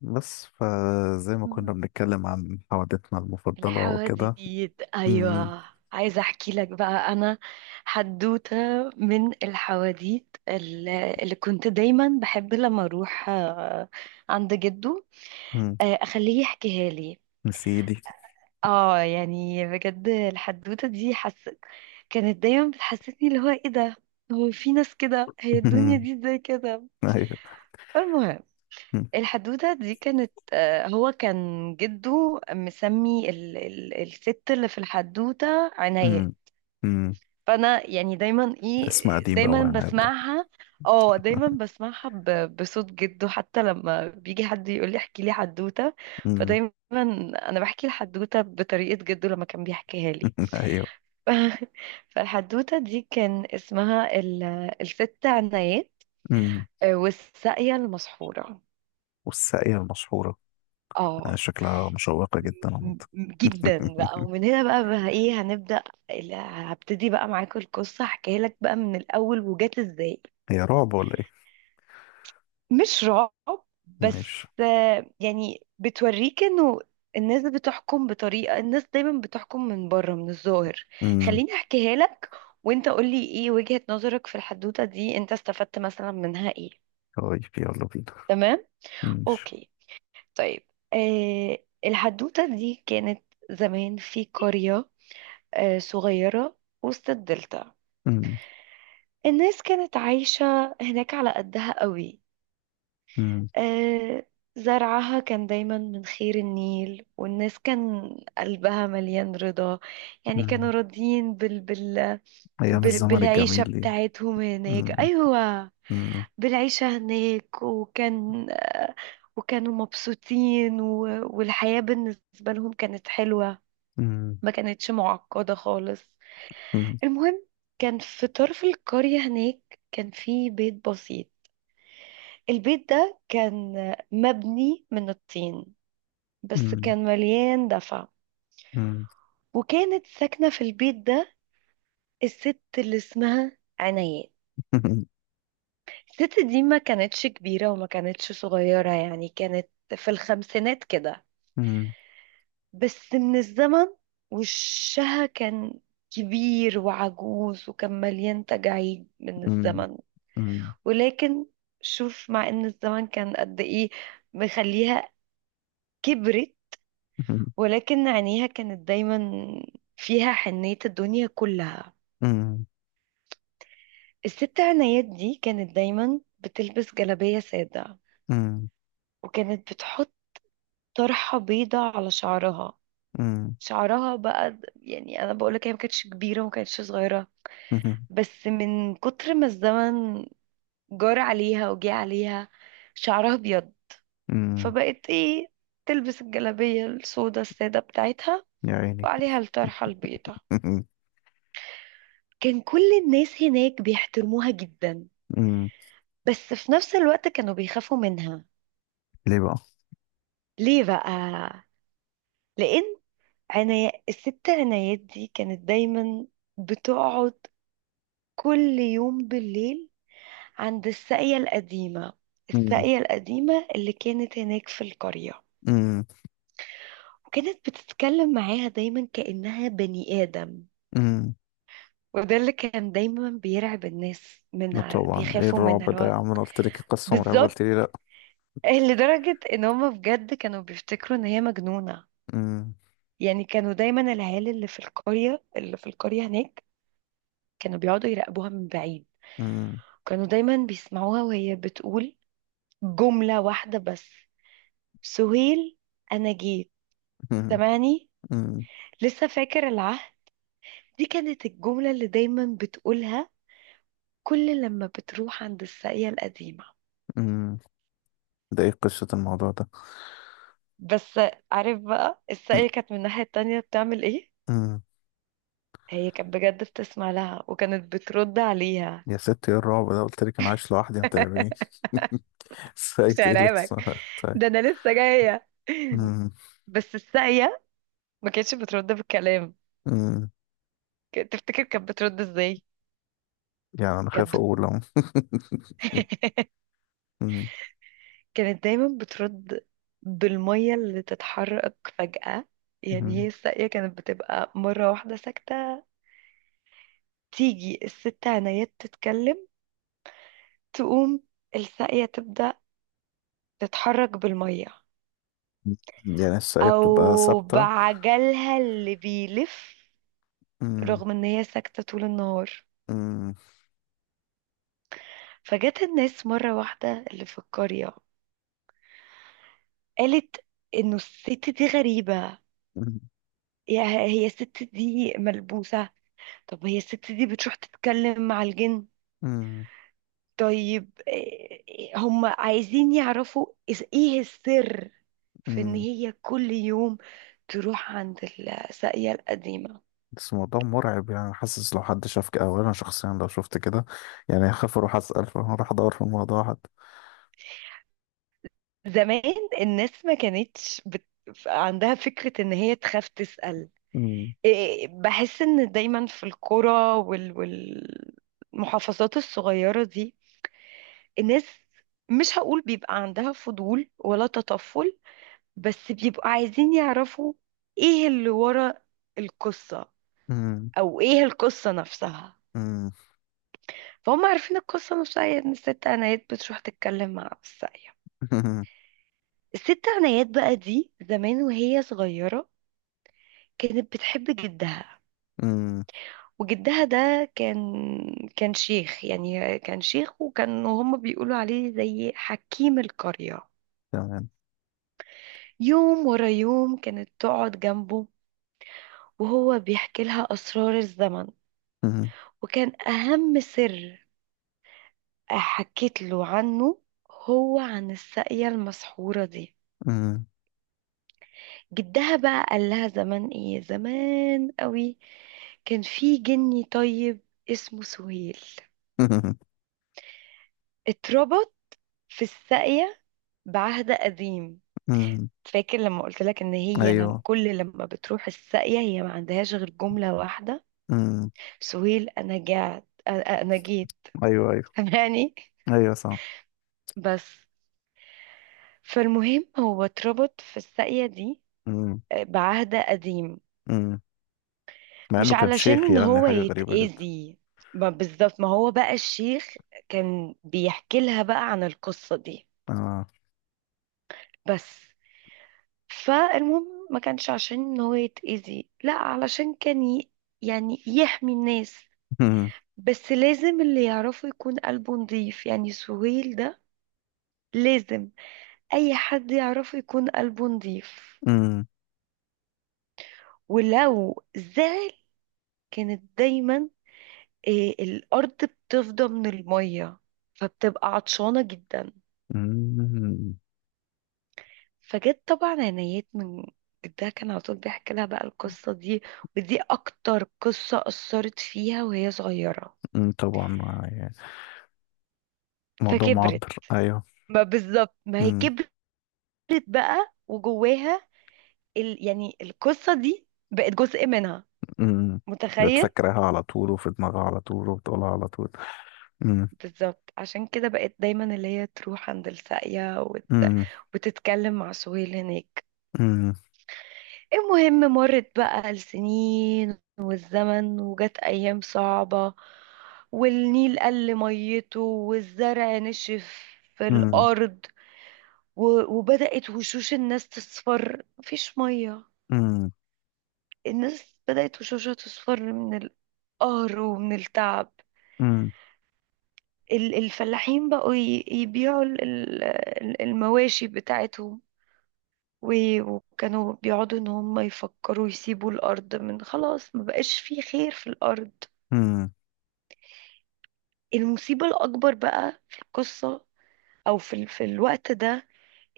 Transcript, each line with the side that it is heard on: left: بس فزي ما كنا
right: مم.
left: بنتكلم عن حوادثنا المفضلة وكده.
right: الحواديت،
left: أمم.
right: ايوه. عايزه احكي لك بقى انا حدوته من الحواديت اللي كنت دايما بحب لما اروح عند جده.
left: أمم.
right: اخليه يحكيها لي.
left: نسيدي.
right: اه يعني بجد الحدوته دي حسيت كانت دايما بتحسسني اللي هو ايه ده، هو في ناس كده؟ هي الدنيا
left: أمم.
right: دي ازاي كده؟
left: أيوه.
right: فالمهم،
left: أمم.
right: الحدوتة دي كانت هو كان جده مسمي ال الست اللي في الحدوتة عناية.
left: أمم. أمم.
right: فأنا يعني دايما ايه،
left: اسم قديم أوي
right: دايما
left: يعني هيتضاف.
right: بسمعها. اه دايما بسمعها بصوت جده، حتى لما بيجي حد يقول لي احكي لي حدوتة
left: أمم.
right: فدايما انا بحكي الحدوتة بطريقة جده لما كان بيحكيها لي.
left: أيوه.
right: فالحدوتة دي كان اسمها ال الست عناية،
left: أمم.
right: والساقية المسحورة.
left: والساقية المشهورة.
right: اه،
left: يعني شكلها مشوقة جدا عامة.
right: جدا بقى، ومن هنا بقى, بقى ايه هنبدأ. هبتدي بقى معاك القصة، احكيها لك بقى من الأول وجات ازاي.
left: هي رعب ولا إيه؟
right: مش رعب،
left: ماشي.
right: بس يعني بتوريك انه الناس بتحكم بطريقة، الناس دايما بتحكم من بره من الظاهر.
left: أمم.
right: خليني احكيها لك، وانت قولي ايه وجهة نظرك في الحدوتة دي، انت استفدت مثلا منها ايه.
left: طيب يلا بينا.
right: تمام،
left: ماشي.
right: اوكي، طيب. آه، الحدوتة دي كانت زمان في قرية صغيرة وسط الدلتا.
left: أمم.
right: الناس كانت عايشة هناك على قدها قوي.
left: أمم.
right: آه، زرعها كان دايما من خير النيل، والناس كان قلبها مليان رضا، يعني
left: أمم.
right: كانوا راضيين
left: أيام الزمن الجميل
right: بالعيشة
left: دي.
right: بتاعتهم هناك،
left: أمم.
right: أيوة.
left: أمم.
right: بالعيشة هناك، وكان وكانوا مبسوطين والحياة بالنسبة لهم كانت حلوة،
left: أمم.
right: ما كانتش معقدة خالص. المهم، كان في طرف القرية هناك كان في بيت بسيط. البيت ده كان مبني من الطين، بس
left: أمم.
right: كان مليان دفع.
left: أمم.
right: وكانت ساكنة في البيت ده الست اللي اسمها عنايات. الست دي ما كانتش كبيرة وما كانتش صغيرة، يعني كانت في الخمسينات كده.
left: أمم.
right: بس من الزمن، وشها كان كبير وعجوز وكان مليان تجاعيد من
left: مم.
right: الزمن.
left: مم.
right: ولكن شوف، مع ان الزمن كان قد ايه مخليها كبرت،
left: مم.
right: ولكن عينيها كانت دايما فيها حنية الدنيا كلها.
left: مم.
right: الست عنايات دي كانت دايما بتلبس جلابية سادة،
left: مم.
right: وكانت بتحط طرحة بيضة على شعرها. شعرها بقى يعني انا بقولك هي ما كانتش كبيرة وما كانتش صغيرة،
left: مم.
right: بس من كتر ما الزمن جار عليها وجه عليها شعرها ابيض.
left: مم.
right: فبقت ايه، تلبس الجلابية السودا السادة بتاعتها،
left: يا عيني.
right: وعليها الطرحة البيضة. كان كل الناس هناك بيحترموها جدا،
left: مم.
right: بس في نفس الوقت كانوا بيخافوا منها.
left: ليه بقى؟
right: ليه بقى؟ لأن الست عنايات دي كانت دايما بتقعد كل يوم بالليل عند الساقية القديمة،
left: مم.
right: الساقية القديمة اللي كانت هناك في القرية،
left: مم.
right: وكانت بتتكلم معاها دايما كأنها بني آدم.
left: مم.
right: وده اللي كان دايما بيرعب الناس
left: لا
right: منها،
left: طبعا ايه
right: بيخافوا
left: الرعب
right: منها اللي
left: ده يا
right: هو
left: عم انا قلت لك قصة مرعبة
right: بالظبط.
left: قلت لي لا.
right: لدرجة ان هما بجد كانوا بيفتكروا ان هي مجنونة.
left: مم.
right: يعني كانوا دايما العيال اللي في القرية هناك كانوا بيقعدوا يراقبوها من بعيد.
left: مم.
right: كانوا دايما بيسمعوها وهي بتقول جملة واحدة بس: سهيل انا جيت،
left: مم.
right: سامعني؟
left: مم.
right: لسه فاكر العهد؟ دي كانت الجملة اللي دايما بتقولها كل لما بتروح عند الساقية القديمة.
left: مم. ده ايه قصة الموضوع ده؟
right: بس عارف بقى
left: مم.
right: الساقية كانت من الناحية التانية بتعمل ايه؟
left: مم.
right: هي كانت بجد بتسمع لها وكانت بترد عليها.
left: يا ست ايه الرعب ده قلت لك انا عايش لوحدي ما ترعبنيش.
right: مش
left: سايت ايه اللي
right: هرعبك،
left: تصنع طيب.
right: ده انا لسه جاية.
left: مم.
right: بس الساقية ما كانتش بترد بالكلام.
left: مم.
right: تفتكر كانت بترد ازاي؟
left: يعني انا خايف
right: كانت بت...
left: اقول اهو.
right: كانت دايما بترد بالمية اللي تتحرك فجأة. يعني هي
left: مم.
right: الساقية كانت بتبقى مرة واحدة ساكتة، تيجي الست عنايات تتكلم، تقوم الساقية تبدأ تتحرك بالمية
left: يعني الشقية بتبقى
right: او
left: ثابتة.
right: بعجلها اللي بيلف،
left: أمم.
right: رغم ان هي ساكتة طول النهار.
left: أمم.
right: فجت الناس مرة واحدة اللي في القرية، قالت انه الست دي غريبة،
left: أمم.
right: يا هي الست دي ملبوسة، طب هي الست دي بتروح تتكلم مع الجن؟
left: أمم.
right: طيب هم عايزين يعرفوا ايه السر في ان
left: أمم.
right: هي كل يوم تروح عند الساقية القديمة.
left: بس الموضوع مرعب، يعني حاسس لو حد شاف كده أو أنا شخصيا لو شفت كده. يعني هخاف أروح أسأل، فهروح أدور في الموضوع حد.
right: زمان الناس ما كانتش عندها فكرة ان هي تخاف تسأل.
left: أمم.
right: إيه، بحس ان دايما في القرى وال... والمحافظات الصغيرة دي الناس، مش هقول بيبقى عندها فضول ولا تطفل، بس بيبقوا عايزين يعرفوا ايه اللي ورا القصة،
left: أمم.
right: او ايه القصة نفسها.
left: أمم.
right: فهم عارفين القصة نفسها هي ان الست عنايات بتروح تتكلم مع الساقية.
left: أمم.
right: الست عنايات بقى دي زمان وهي صغيرة كانت بتحب جدها.
left: أمم.
right: وجدها ده كان شيخ، يعني كان شيخ، وكان هما بيقولوا عليه زي حكيم القرية.
left: تمام.
right: يوم ورا يوم كانت تقعد جنبه وهو بيحكي لها أسرار الزمن.
left: أمم.
right: وكان أهم سر حكيت له عنه هو عن الساقية المسحورة دي.
left: أمم.
right: جدها بقى قال لها زمان، ايه زمان قوي، كان في جني طيب اسمه سهيل،
left: أمم.
right: اتربط في الساقية بعهد قديم.
left: أمم.
right: فاكر لما قلت لك ان هي لم
left: أيوه.
right: كل لما بتروح الساقية هي ما عندهاش غير جملة واحدة:
left: أمم.
right: سهيل انا جعت، انا جيت.
left: أيوه أيوه.
right: يعني،
left: أيوه صح.
right: بس فالمهم هو اتربط في الساقية دي
left: أمم.
right: بعهد قديم.
left: أمم. مع
right: مش
left: إنه كان
right: علشان
left: شيخ،
right: ان
left: يعني
right: هو
left: حاجة غريبة جدا.
right: يتأذي، ما بالظبط، ما هو بقى الشيخ كان بيحكي لها بقى عن القصة دي.
left: آه
right: بس فالمهم، ما كانش عشان ان هو يتأذي، لا علشان يعني يحمي الناس.
left: أمم.
right: بس لازم اللي يعرفه يكون قلبه نضيف، يعني سهيل ده لازم اي حد يعرفه يكون قلبه نضيف،
left: أمم.
right: ولو زعل كانت دايما إيه، الارض بتفضى من المية فبتبقى عطشانة جدا.
left: أمم.
right: فجت طبعا عنايات من جدها، كان على طول بيحكي لها بقى القصة دي، ودي اكتر قصة اثرت فيها وهي صغيرة.
left: أمم. طبعا موضوع
right: فكبرت،
left: معبر. ايوه.
right: ما بالظبط ما هي
left: امم.
right: كبرت بقى وجواها يعني القصة دي بقت جزء منها،
left: امم.
right: متخيل؟
left: بتفكرها على طول وفي دماغها على طول وبتقولها على طول. امم.
right: بالظبط، عشان كده بقت دايما اللي هي تروح عند الساقية
left: امم.
right: وتتكلم مع سهيل هناك.
left: امم.
right: المهم، مرت بقى السنين والزمن، وجت أيام صعبة، والنيل قل ميته، والزرع نشف في
left: امم.
right: الأرض، وبدأت وشوش الناس تصفر، مفيش مية.
left: امم.
right: الناس بدأت وشوشها تصفر من القهر ومن التعب.
left: امم.
right: الفلاحين بقوا يبيعوا المواشي بتاعتهم، وكانوا بيقعدوا ان هم يفكروا يسيبوا الارض، من خلاص ما بقاش في خير في الارض. المصيبة الاكبر بقى في القصة او في في الوقت ده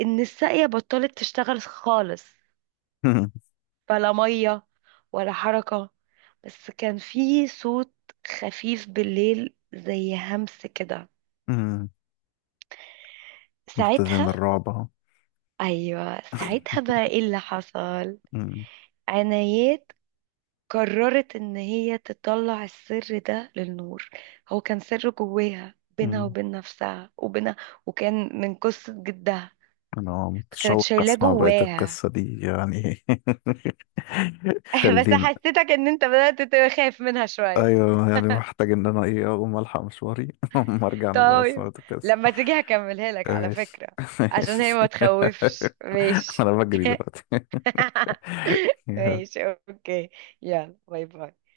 right: ان الساقية بطلت تشتغل خالص،
left: امم.
right: بلا مية ولا حركة، بس كان في صوت خفيف بالليل زي همس كده.
left: امم. مبتدئين
right: ساعتها،
left: الرعب اهو.
right: ايوه ساعتها بقى ايه اللي حصل.
left: امم.
right: عنايات قررت ان هي تطلع السر ده للنور. هو كان سر جواها بينها
left: امم.
right: وبين نفسها وبينها، وكان من قصة جدها،
left: انا
right: كانت
left: متشوق
right: شايلاه
left: اسمع بقية
right: جواها.
left: القصة دي يعني.
right: بس
left: خلينا.
right: حسيتك ان انت بدأت تخاف منها شوية.
left: ايوه، يعني محتاج ان انا ايه اقوم الحق مشواري. اما ارجع انا بقى اسمع
right: طيب
left: بقية القصة.
right: لما تيجي هكملها لك على
left: ماشي.
right: فكرة، عشان هي
left: ماشي.
right: ما تخوفش. ماشي.
left: انا بجري دلوقتي. يا
right: ماشي، اوكي. يلا باي باي.